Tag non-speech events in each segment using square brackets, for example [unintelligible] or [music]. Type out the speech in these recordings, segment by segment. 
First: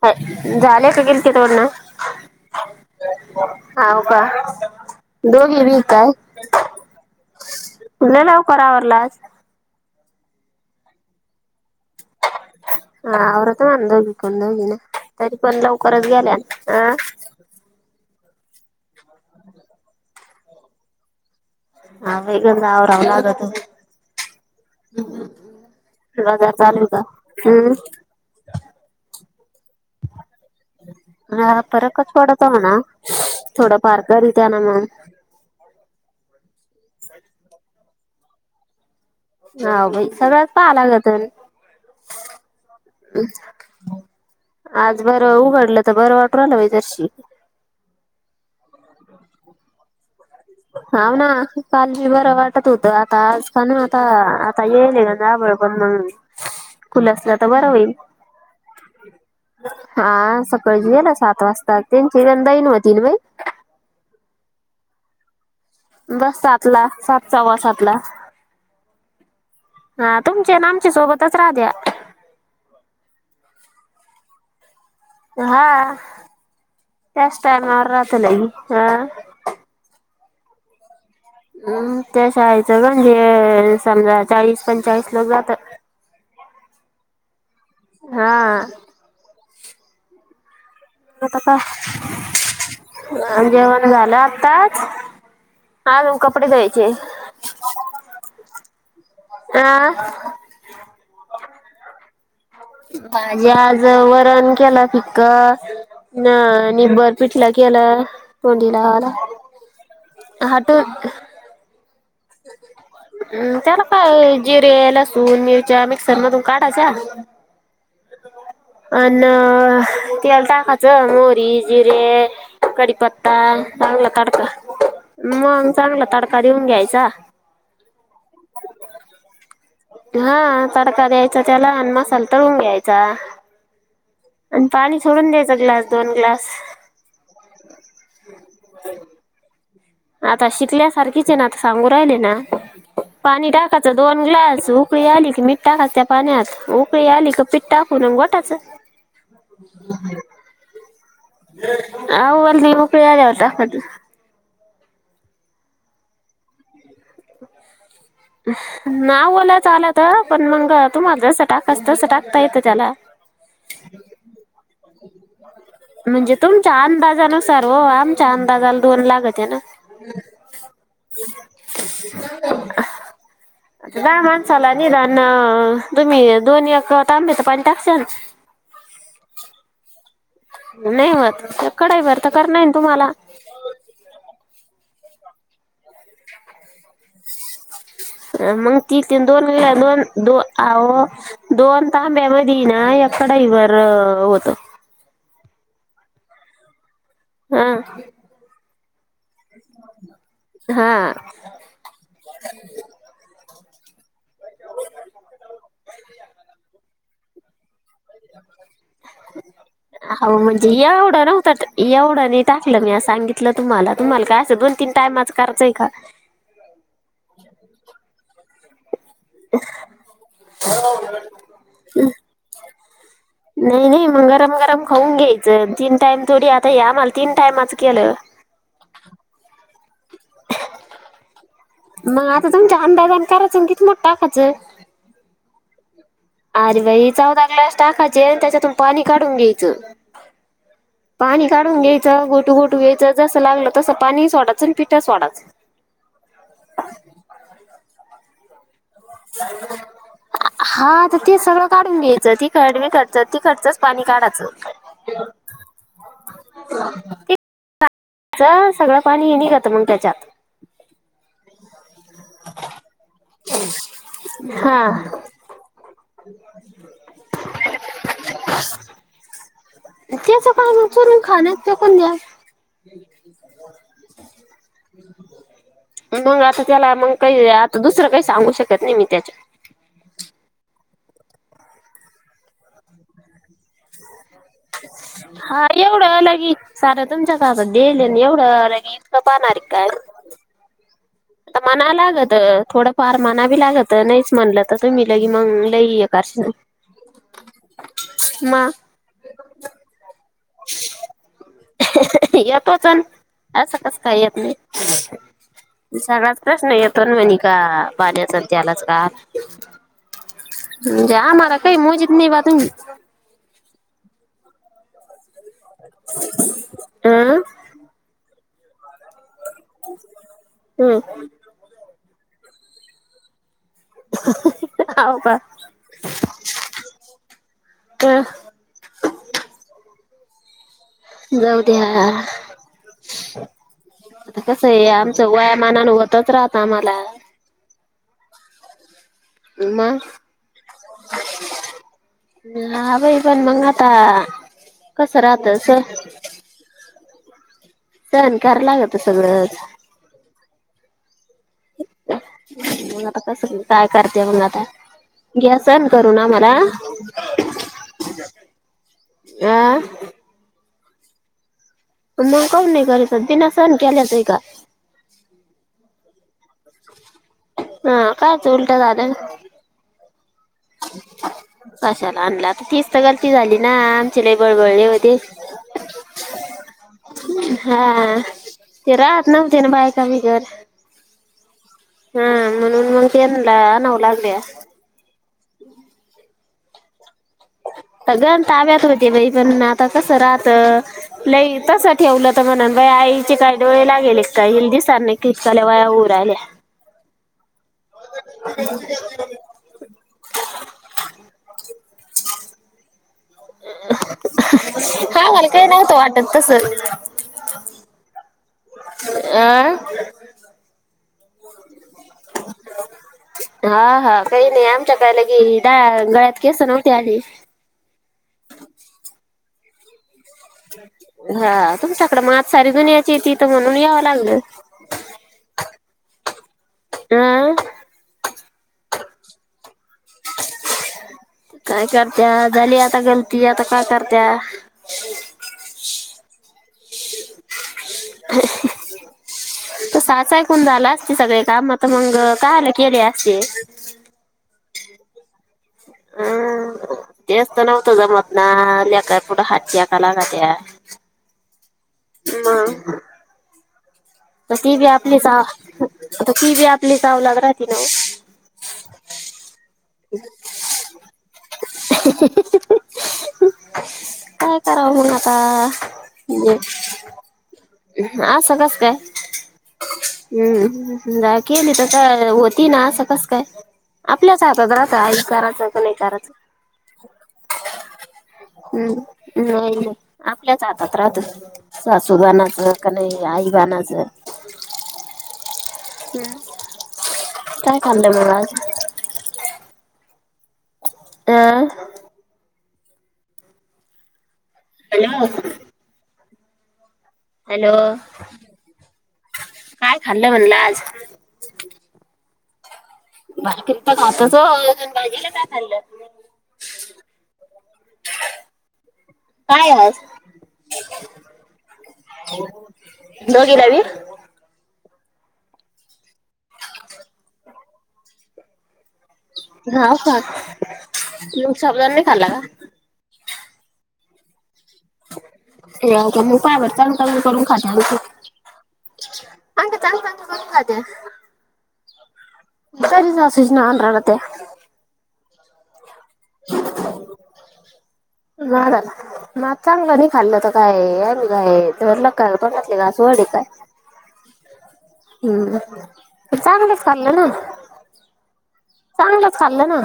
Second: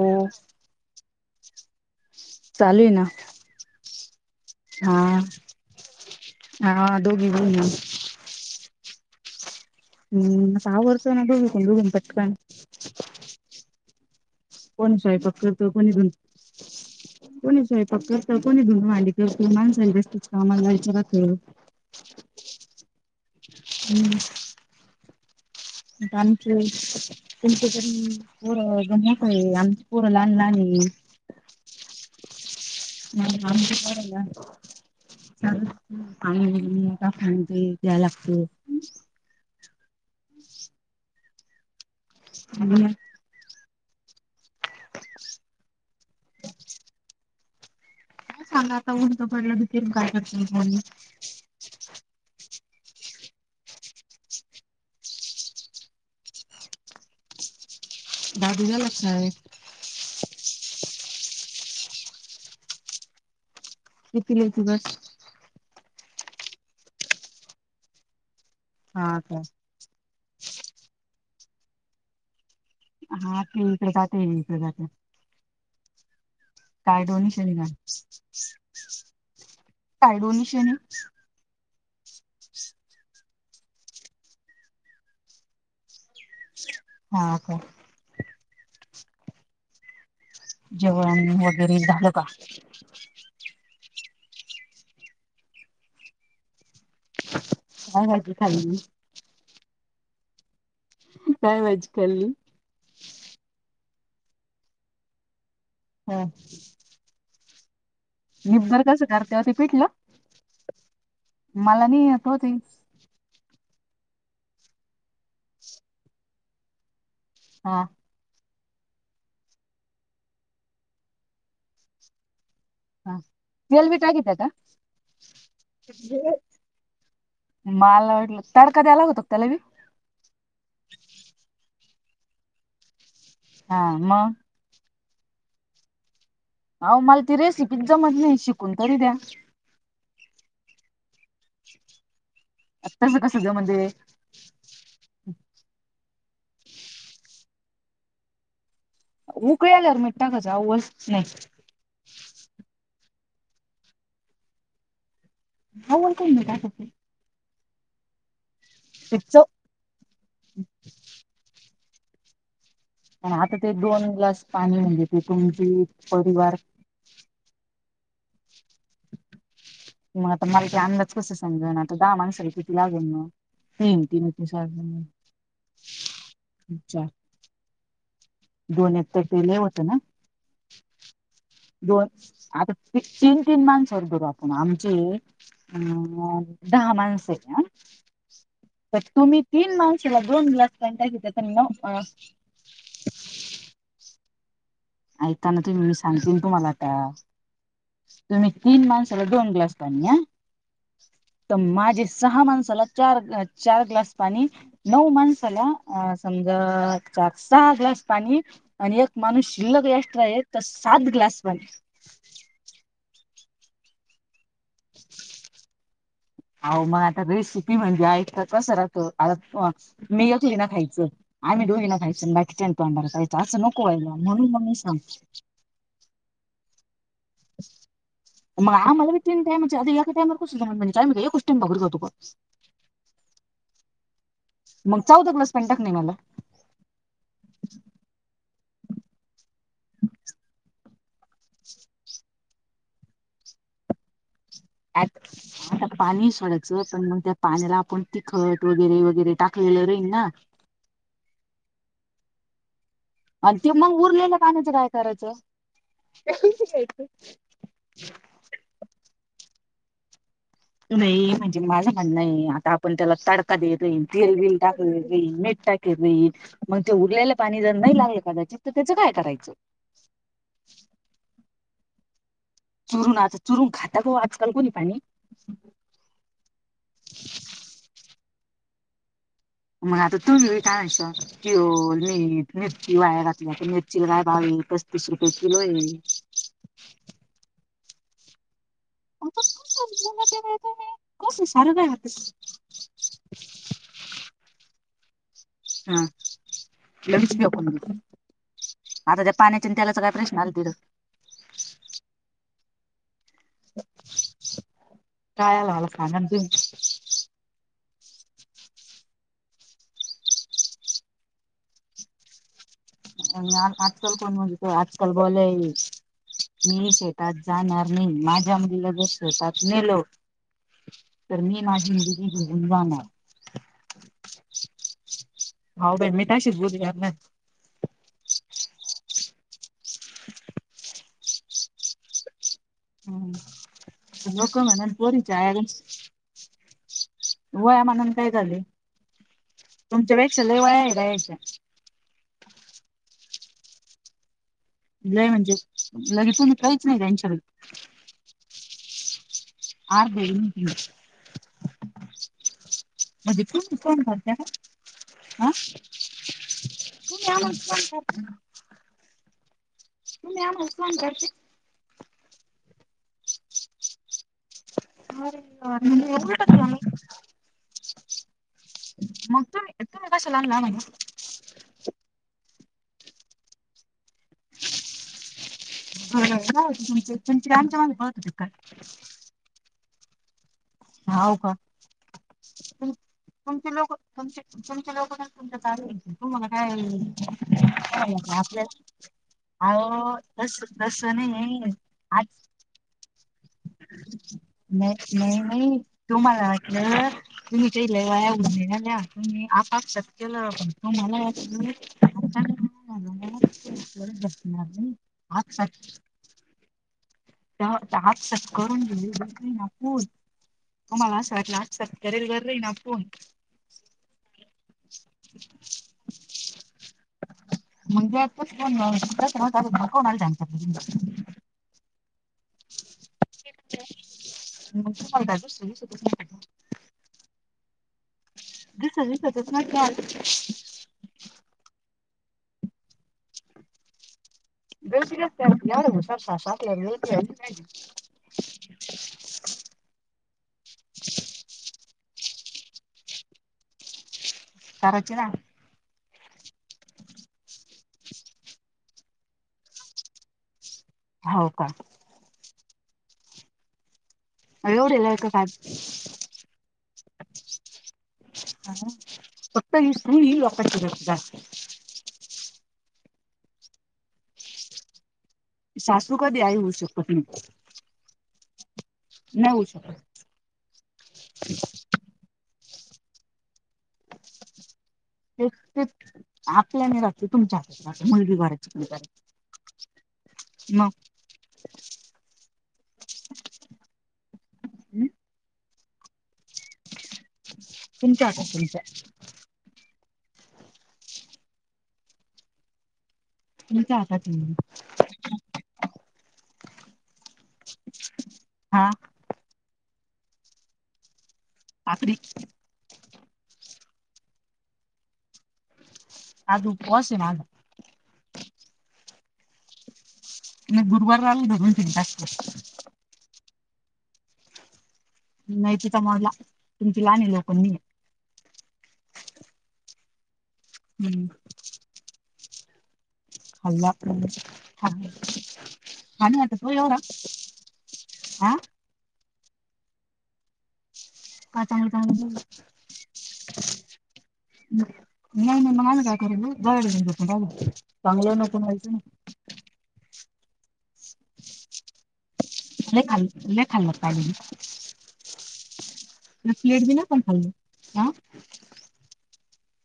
चालू हो. झाले का गेलती तोड ना? चालू आहे ना? हाव काय? हा दोघी बी काय? हा दोघी बहीण ना. तुझं लवकर आवरलं आज. हम्म सहा वर्षानं बघू [unintelligible] पटकन. हा आवरतो आणि दोघु कोणी [unintelligible] स्वयंपाक तरी पण करतं कोणी लवकरच धुन गेल्या. आ? कोणी स्वयंपाक करत, कोणी धुण भांडी करतं माणसा [unintelligible] कामाला जायचं राहत. ह बेग नाव रावलागतो [unintelligible] हम्म. [inaudible] [unintelligible] बाजार चालू का तुमच्या हम्म तरी पोरं [unintelligible] आहे, आमची पोरं लहान लहान आहे. ह फरकच पडतोणा? [unintelligible] पाणी बिनी [unintelligible] द्याय लागते. ह भाई सगळ्यात पाहाला लागतण. ह आज बरं उघडलं तर बरं वाटू राहिलं बाई जराशी. काय सांगा आता उलतं पडलं [unintelligible] हव ना काल बी बरं वाटत होतं. आता आज पण आता आता [unintelligible] म्हणून. खुलसला तर बर होईल. दाब झाला का आहे [unintelligible] हा सकाळीच गेले सात वाजता. त्यांची [unintelligible] होती ना बाई. कितीला येती बस? बस सात ला सात सव्वा सात ला. हा का? हा तुमच्यान आमच्या सोबतच राहते. हा ते इकडे जाते इकडे जाते. हा काय दोन्ही त्याच शनी घाल टायमावर राहत नाही हा. काय डोनेशन हाय? हम्म त्या शाळेचं ग म्हणजे समजा चाळीस पंचाळीस लोक जातं. हा का? हा. [inaudible] कसं काय? वगैरे झालं का हा जेवण झालं आत्ताच, अजून कपडे धुवायचेत. काय भाजी खाल्ली? हा. काय भाजी खाल्ली? भाजी आज वरण केला फिक्क, ह [unintelligible] पिठलं केलं. तोंडी [unintelligible] कसं लावायला करतात ते पिठलं. [unintelligible] मला नाही आठवत हे. हम्म, त्याला काय जिरे, लसूण, मिरच्या, मिक्सर मधून काढायच्या. हा. अन तेल टाकायचं, मोहरी, जिरे, हा कढिपत्ता, तेल बी चांगला टाकीत्या तडका, का मग चांगला तडका देऊन घ्यायचा. मला वाटलं, तडका द्याया लागतो त्याला बी? हा तडका द्यायचा त्याला आणि मसाला तळून घ्यायचा. हा मग आणि पाणी सोडून द्यायच ग्लास दोन ग्लास. अहो मला ती रेसिपीचं जमत नाही, शिकून तरी दया. आता शिकल्यासारखीच ये ना, आता सांगू राहिले ना तसं कसं पाणी जमत ते टाकायचं दोन ग्लास. उकळी आली की मिठ टाकायचं त्या पाण्यात, उकळी आली की पिठ टाकुन घोटाचं. उकळी आल्यावर मिठ टाकायच. [unintelligible] आवळणी उकळी आल्यावर टाकायची. [unintelligible] ना ते चव ओलायच आलात पण मंग तुम्हाला जसं टाकाचं तसं टाकता येतं त्याला. पण आता ते दोन ग्लास पाणी म्हणजे तुमचे म्हणजे परिवार. तुमच्या अंदाजानुसार हो आमच्या अंदाजाला दोन लागते ना. मग आता मला ते अंदाज कसं समजनं दहा माणसांना किती लागल म. आता दहा माणसाला निधान तुम्ही दोन एक चार तांबे तर पाणी टाकशा न. दोन ऐक पैकी लय होत ना? नई होत तर कडई दोन भर करणार हाय आता तुम्हाला. तीन तीन माणस धरू आपण आमची अ दहा माणस आहेत हा. मग ती तर तीन तुम्ही दोन दोन माणसाला दो ग्लास पाणी अहो टाकी त्यात दोन नऊ तांब्या तिना एक कडईवर होत. ऐका ना तुम्ही मी सांगते तूम्हाला आता. हा. आणि तीन माणसाला दोन ग्लास पाणी [unintelligible] हा. तर माझी सहा माणसाला चार ग्लास, चार ग्लास पाणी. नऊ माणसाला आ समजा सहा सहा ग्लास पाणी आणि एक माणूस शिल्लक एक्स्ट्रा अहो आहे तर म्हणजे सात एवढं ग्लास नव्हत पाणी कधी एवढं नाही टाकलं म्या सांगितलं तुम्हाला, तुम्हाला काय असं दोन तीन टाईमाच करायचं आहे का? अहो म आता रेसिपी म्हणजे आयता पसारा. आता मी ऐकटीन खायंच, आम्ही दोघीन खायचं बाकीच्या नी तोंडानं पहा नाही नाही मग गरम गरम खाऊन घ्यायचं, तीन टाइम थोडी आता हे आम्हाला तीन टाइमाच केलं. मग आम्हाला बी तीन टाइमाची आधी एका टाईमावर कशी जमल म्हणजे टाइम एकच [unintelligible] मग आता तुमच्या अंदाजान करायचं, किती मीठ टाकायचं. मग चौदा ग्लास पाणी टाकणं आहे मला. अरे बाई चौदा ग्लास टाकायचे, आणि त्याच्यातून पाणी काढून घ्यायचं. पाणी काढून घ्यायचं, घोटू घोटू घ्यायचं जसं लागलं तसं पाणी सोडायच. आच्छ! आता पाणी सोडायचं पण मग त्या पाण्याला आपण तिखट, वगैरे वगैरे टाकलेलं राहील ना. हा तर ते सगळं काढून घ्यायचं ते. कडमी खर्च त आणि ते खर्चच मग पाणी काढायचं. कायच च सगळं पाणी हे निघात मग त्याच्यात. नाही म्हणजे मला म्हणणं आता, आपण त्याला तडका देतई तेलबल टाकत हा मेठ टा. येईल मग ते उरलेलं पाणी जर नाही लागलं कदाचित तर त्याचं काय करायचं? त्याच काय चलून, खाण्यात चकून द्या. चरु ना, आचा चरुंग खातात ख आजकाल कोणी पणी. मग आता त्याला मग काही आता दुसरं काही सांगू शकत नाही मी त्याच्या. मग आता तू काायचं, किओल मीठ मिरची वाया घातलीता मिरची गय भावी. हा एवढं अलगी, सारं तुमच्या काातल आणि एवढं अलगी. आणण सज ते मा [inaudible] आता मना लागत, थोडंफार मना भी लागत नाहीच म्हणलं तर तुम्ही लगी मग लई ये कारशन. ल आता, त्या पाण्याच्या त्यालाचा काय प्रश्न आला तिथं. तोचण. असं कस काही येत काय आला मला नाही, सांगा ना सगळत तुम्ही प्रश्न येत. पण म्हणी का पाऱ्या सध्यालाच का? जा मार काही म जितनी बाात हु. आजकाल को मज [unintelligible] त आजकाल ब मीश तर अं जाणार. माझ्या मुला जर, स्वतात नेल हम्म तर मी माझी मु ह जा ना. ह का? हाई मीठायशीस बुज यार नाही. ह. जाऊ ते. हम्म आता लोक कस आहे, म्हणन आमचं पोरीच्या आया वयामानान होतच राहत आम्हाला. वया म्हणून काय झाले, मग तुमच्या वेक्षा ल वया आहे राहायच्या. आ पण मंगाता. लय म्हणजे, लगेच कायच नाही त्यांच्या ल सन क लागत सगळंच. आर् देनट मग आता, कस तुम्ही काय? फोन करते करता मग का आता. हा ग्यासन करू ना मला, तुम्ही आम्हाला फोन अ. म आमसन करते. मग काम नाही करायचं, दिना सहण केल्याच आहे का. अ उटचवाम. हा कायच उलटा ददा. मग तुम्ही तुम्ही कशाला आणला म्हणे कशाला आणला तर तीच तर गलती झाली, ना आमचेला बळबळले हो. हो जा होत तुम तुमचे आमच्या मागे पाहत हा होते का [unintelligible] ते राहत नव्हते ना, बायका बगर. होव का तूम म्हणून मग त्यांना तुमचे लोक आणावं लागल्या तुमचे तुमचे लोक म्ह काय म का आहे. गण ताब्यात होते बाई, पण आता अहो कसं राहत तस तसं लई नाही तस आज ठेवलं तर,. म्हणा बा आईचे काय डोळे लागेल का दिसार नाही कका. तमला वाटलं, तुम्हीच्या इ वया उ झाल्या तुम्ही आपाप. केलाण तो मला वाटला. हा मला काही नव्हतं, वाटत तस. च आ करून दिली ना अ पू हो मला असं वाटल, आ सत्तर गरलं ना फोन. हा हा काही नाही आमच्याकला की, ग- गळ्यात केस नव्हते आली. [unintelligible] हा तुमच्याकड मा सारेजन यायचे तीथं, म्हणून याव लागलं. मग तुम्हाला काय दुसरं दिसतच नाही अं.. दिसत दिसत ठेवलं नाहील [inaudible] काय करत्या झाली आता गलती, आता काय करत्या. [unintelligible] अं हं. त साच ऐकून झाला असते, सगळे काम तर मग काय अले केले असते. करायची ना अमं.. तेच त नव्हतं जमत ना, लेकापुढे हात टेक लागत्या. हो का. मग. तशी बी एवढे आपलीच लायक सा काय? तशी ती बी आपलीच लग्नाची औलाद राहतील नव्हं. [inaudible] फक्त ही [unintelligible] हं.. काय कराव मग आता. सासू कधी आई होऊ शकत नाही. आस कसं काय. नाही होऊ शकत. हम्म.. केली तर होती ना, असं कसं काय आपल्याच हातात. काम ते करायचं का ते नाही करायचं, आपल्याने राहते. तुमच्या हातात राहते. मुलगी घराची पण हम्म करायची. नाही नाही. आपल्याच मग हातात राहतं, सासू बानाचं का नाही आई बानाचं. हं? हम्म. तुमच्या हातात तुमच्या. अं. [inaudible] [inaudible] हॅलो. हां. काय? खाल्लं म्हणलं आज. आखरी. भाकरी तर खातस हो आजून भाजीला काय खाल्लं? आज उपवास आहे माझा. काय आहे आज. गुरुवार राहिल ना, [unintelligible] [unintelligible] म्हायती होतं मला, तुमची लानी लोक मी हाय. हां का, हम्म. मग साबुदाणा नाही खाल्ला का. खाल्ला आपणच [unintelligible] पान चांलूच एवढा करून करून खातेल ते, हा चांगलं करून करून खातय. आता आम्हाला घालून दे बाब [unintelligible] [inaudible] चांगलं बी नको वाईट बी माझा नको. मग चांगलं नाही खाल्लं तर, काय मग आमी काय. तोंडातले घास लै वडे खाल्लं काय, मीन खाल्लं. हम्म. चांगलंच खाल्लं ना [unintelligible] चांगलंच खाल्लं ना.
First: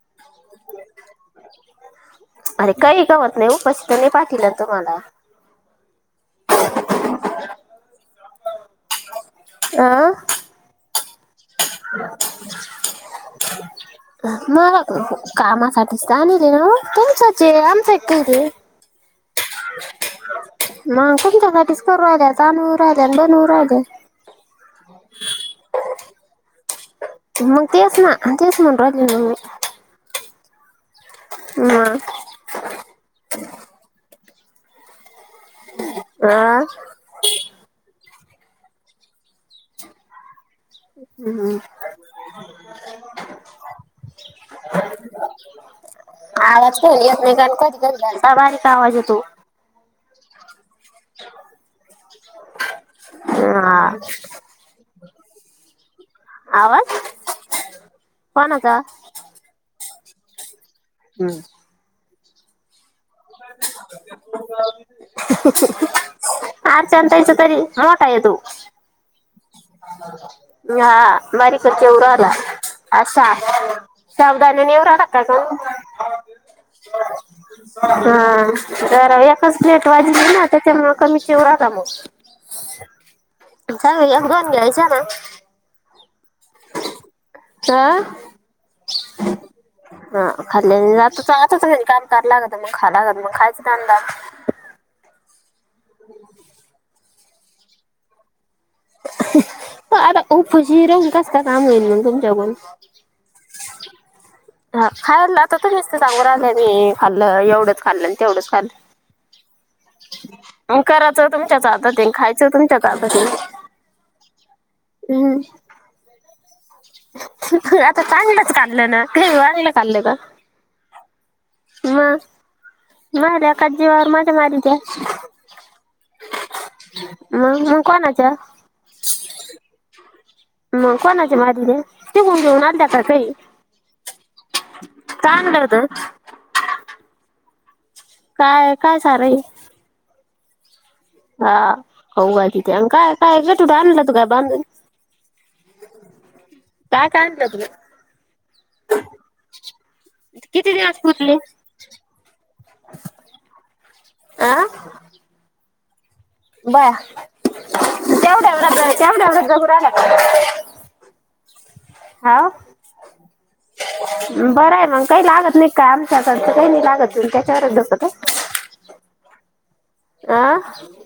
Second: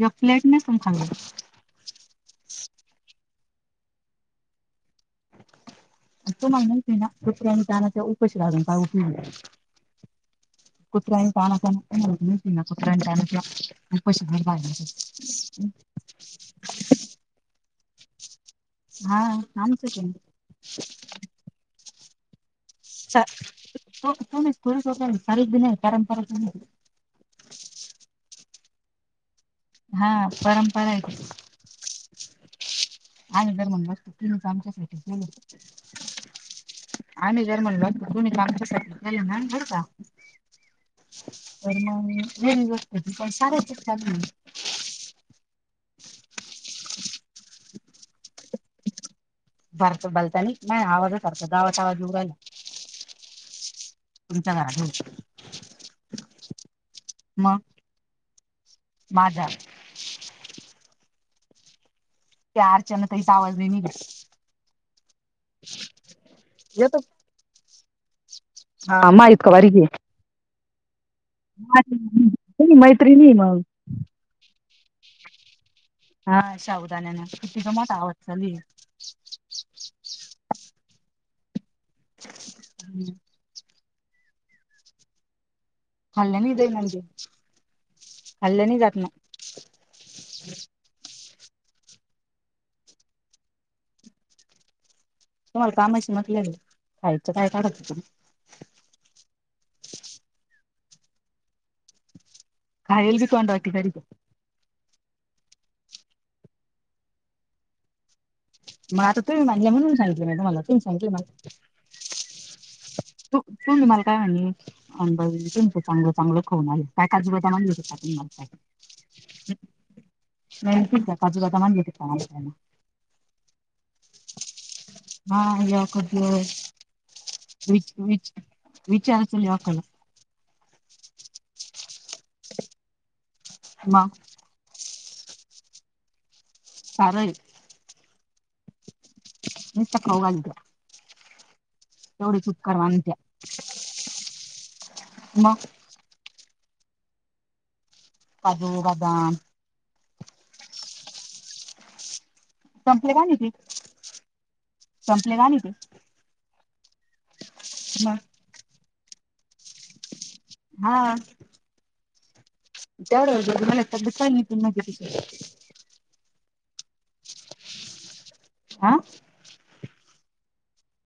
या फ्लॅटने तम खा. अरे काही गवत नाही उपशीित नाही पाठलं तुम्हाला. तो मग ना कुत्र्या आणि दनाचा उपशी लागून पाऊ पी. आ कत्रयनी पाण कत्रयनी पाण [unintelligible] उपाशी पडून राहिली तसंच. जाणू दे ओ तुमचेच हे ते हा आमचंच आहे म कोणच्यासाठीच करू. तनु राहिले आणि बनवू राहिले. शेवटी तुम्हीच. [unintelligible] परंपरा. मग तेच ना तेच म्हण राहिले ना मी हा परंपरा आहे ते. मग. आणि जर म्हण बत तु्ही तर आमच्यासाठी. आह आम्ही धार म्हणलो तर तुम्ही काय आमचा सारखं [inaudible] हम्म. पर वेळी बत तू पण साराचग. आवाज खली आप कधी कधी घलता बारीक आवाज होेतो. भरत बलत नाही आवाजच कररतो गावाात आवाज उवडल. [unintelligible] आ कुणी तर आलय. आवाज कोण होता. माझार. हम्म. चार जन ते. येतो अर्चना ताईच्यात. तरी आला का येदु. हा मा इतका बारीक आहे. हा बारी खर्च एवढा आला. तुम्ही असा मैत्रिणी मग सावधान नेवरा टाका का. हा साबूदा नना. हा तर एच प्लेट वाजली ना त्याच्यामु कमी शव राहता मग. हम् चा वेळेला गन घ्यायचं ना. खाल्ल्याने येते एनर्जी. च [unintelligible] तुम्हाला कामाशी म्हटले खायचं काय काढत तु. आता उफुशी राहून कस का काम होईल मग तुमच्याकून. काय हेल् बिकॉड वाटी खरी. हा खायला आता नस्त चांगू राहिलंय मी खाल्लं एवढंच खाल्लं तेवढंच खाल्लंय. मग आता तुम्ही म्हांड म्हणून सांगितले म त मला तुम्ही सांगले म करायचं त तुमच्याच हातात आहे आणि खायचं तुमच्याच हातात आहे तुम् मला. [unintelligible] का आणि अनुभ हम्म. तुमचं चांगल. चांगलं खऊन आ काय काजी बेटा म्हू शकता आता तुला. चांगलंच खाल्लं ना काही वांगलं खाल्लं का नाहीकीच आहे काजू कता मण घेेत काण पा ना. माझ्याच अका जीवावर माझ मारी द्या. [unintelligible] हा यावकत मग मग विच विच कोणाच्या विचारचल या काळ. मग कोणाचे मझने शिकून घेऊन अध्या का काही. म काय म्हडत सारय काय काय सारा आहे? म चप हो [unintelligible] हा हो का तिथे आणि काय मानत्या काय तुठे आणलं तू काय बांधून मग [unintelligible] काय काय त [unintelligible] कजू बदम! किती दिवस पचले [unintelligible] संपले का नाही ते आ संपले का नाही ते? बाय. म एव्यावढ्याव! हा हा. हा. तेवढला सांग त म कामच्या असतं काही नाही लागत, त त्याच्यावर जसं का हा आह